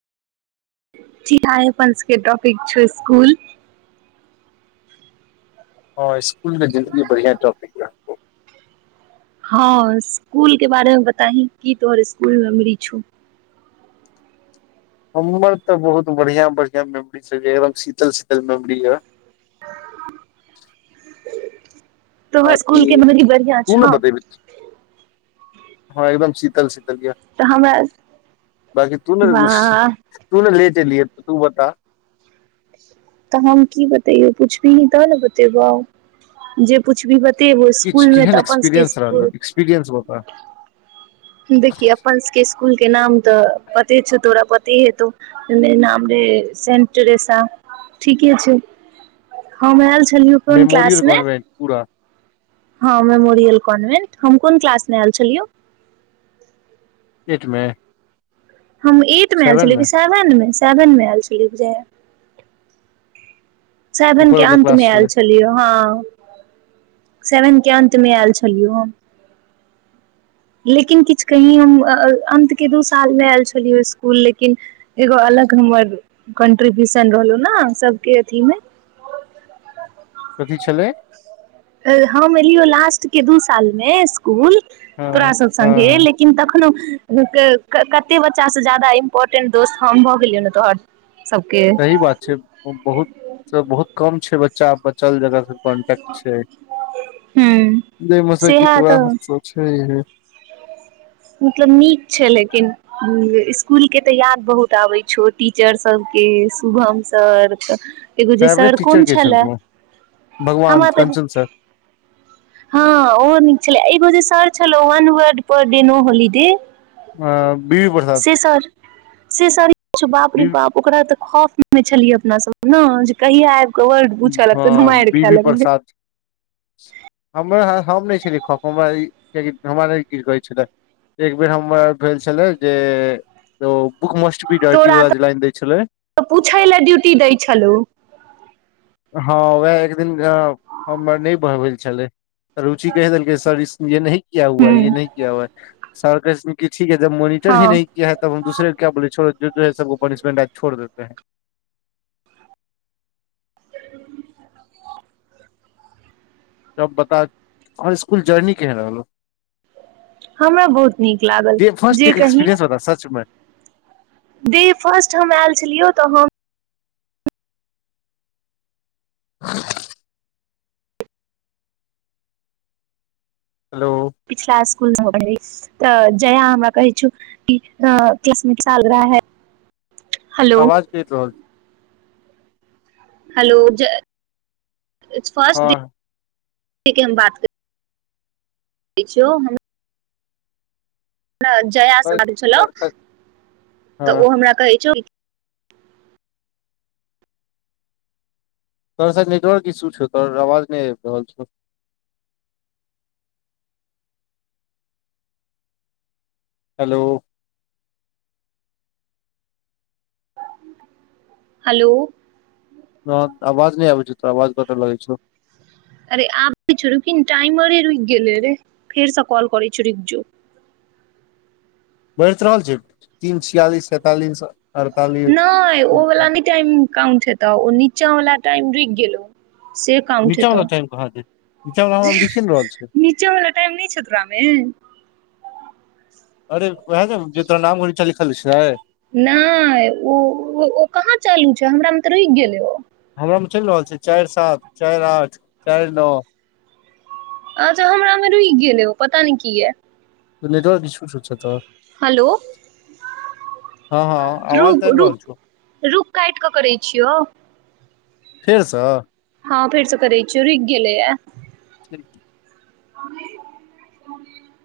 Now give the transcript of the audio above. ची आइपंसके टॉपिक छ स्कुल ह स्कुल के जिन्दगी बढ़िआं टॉपिक ह हँ स्कुल के बारेमे बताही की तोहर स्कुल मेछू हमर तऽ बहुत बढ़िआँ बढ़िआँ मेमोरी छल एकदम शीतल शीतल मेमोरी यए ह [inaudible] स्कूल के ताकि मेमोरी बढ़िया तू छौ ने बते भी हँ एकदम ची कलसितै [inaudible] ग तऽ हमरा बाकी तू ने वाह तू ने लेट [unintelligible] च लियए त तू बता तऽ हम की बतेयौ कुछ भी ह तब ने बते ब जे कुछ भी ब किछु केहन एक्सपीरियंस रहलहु एक्सपीरियएंस बता देखिय अपन सब के स्कूल स्कुलके नाम तऽ पते छं तोरा प नाम रे सं‌टरैसा ठीके छै हम आयल छी मेमोरियल कॉनभेन्ट पूरा हँ मेमोरियल कॉन्वेन्ट हम कोन क्लासमे आयल छलियौ एटमे हम एट मे आल छलियै क सेवन मे सेवनमे आल छलि‌ये बुझै ऊपर सेवनके वाला क्लास अंतमे आयल छलै छलियै हँ सेवेन के अन्तमे आयल छलियौ लेकिन किछु कही हम अन्तके दू सालमे आयल छलियै इसकुल लेकिन एगो अलग हमर कन्ट्रीब्यूशन रहलहु ने सभके अथीमे कथी छलै ह मिलियौ लास्ट के दू सालमे इसकुल हँ तोरा सब हँ समझे हँ लेकिन तखनो कते बच्चाँ ज्याददा इम्पोर्टेंट दोस्त हम भऽ गेलियौ तोहर सबके सही बात छै बहुत से बहुत कम छै बच्चा ब चल जगह फर कॉन्टेक्ट छै हूँ नहि मस की सेहा तोरा तऽ छै मतलब नीक छै लेकिन इसकुलके तऽ याद बहुत आबैत छौ टीचरसभके शुभम सर एगो जे फेवरेट सर टीचर कोन के छले छलखुन भगवान हमरा त कंचन सर हँ ओ नीक छलै जे सर चलो वन word per a no holiday आ बीवी प्रसाद से सरी बापरी बी बाप ओकरा त खौफ मे छलियै अपना सब ने जे कहिया आयब हँ बीबी प्रसाद हम हम नहि छललिए हमरा नहि की कहै छलै एकबर हमर भेल छलै जे ओ बुक मस्ट बी डर्टी तोरा वाला जे लाइन दै छलै तऽ पूछय लेलए ड्यूटी देय छलहु ह वएह एक दिन हम नए बहबैल छलै रुचि कह देलक सरस येह किया हुआ हूँ ये नहि किया हुआ है सर कहय छथिन की ठीक है तब हँ मोनिटरी नहि किया है तब हम दूसरे को क्या बोले छोड़ो सबको पनिशमेंट आज छोड़ देते है तब बता तोहर इसकुल जर्नी केहन रहलौ हमरा बहुत नीक लागल फर्स्ट डे जे के कही एक्सपीरियंस बता सच मे डे फर्स्ट हम आयल छलियौ तऽ हम [inaudible] हेलो इसकुलमे पढ़ी तऽ जया हमरा कहै छौ कि क्लसमिक साल रह है हेलो आवाज कट रहल छै hello Jai it's first the हँ ठीक ह हम बात कर बेचो ह हम जयास से बाज छलहु हँ तऽ ओ हमरा कहै छौ तोर सा नेटवर्क ईी श छौ तोर अवाज नहि रहलल छौ हेलो हेलो ह आवाज नहि आबै छै त अवाज बत लगै छ अरे आब छ रू कि टाइमरे रुकि गेलै रे फेरसँ कल करै छ र जु बढ़ैत रहल छै तीन छियालिस सैंतालिस अड़तालिस नहि ओ वाला न त कं छै तऽ ओ नीचा वला टाइम रुक गेल से काम छै नीचा वाला तऽ टाइम कहाँ छै नीचा वाला हमरा जे मे देखिए ने रहल छै नीचेवला टाइम नहि छै ओकरामे अरे वएह ने जे तोरा नाम उलटा लिखल छै नहि ओ ओ कहाँ चालू छै हमरा मे तऽ रुकि गेलै ओ हमरा मे चलि रहल छै चारि सात चारि आठ चारि नओ अच्छा हमरा मे रुकि गेलै ओ पता नहि की य त नेटवर्क इसु छ छै तर हेलो हँ हँ रु आवाज तऽ आबि रु रहल छौ रुख काटि कऽ करै छियौ फेरसँ हँ फेरस करै छियौ रूइक गेलै याय [inaudible] ह [inaudible]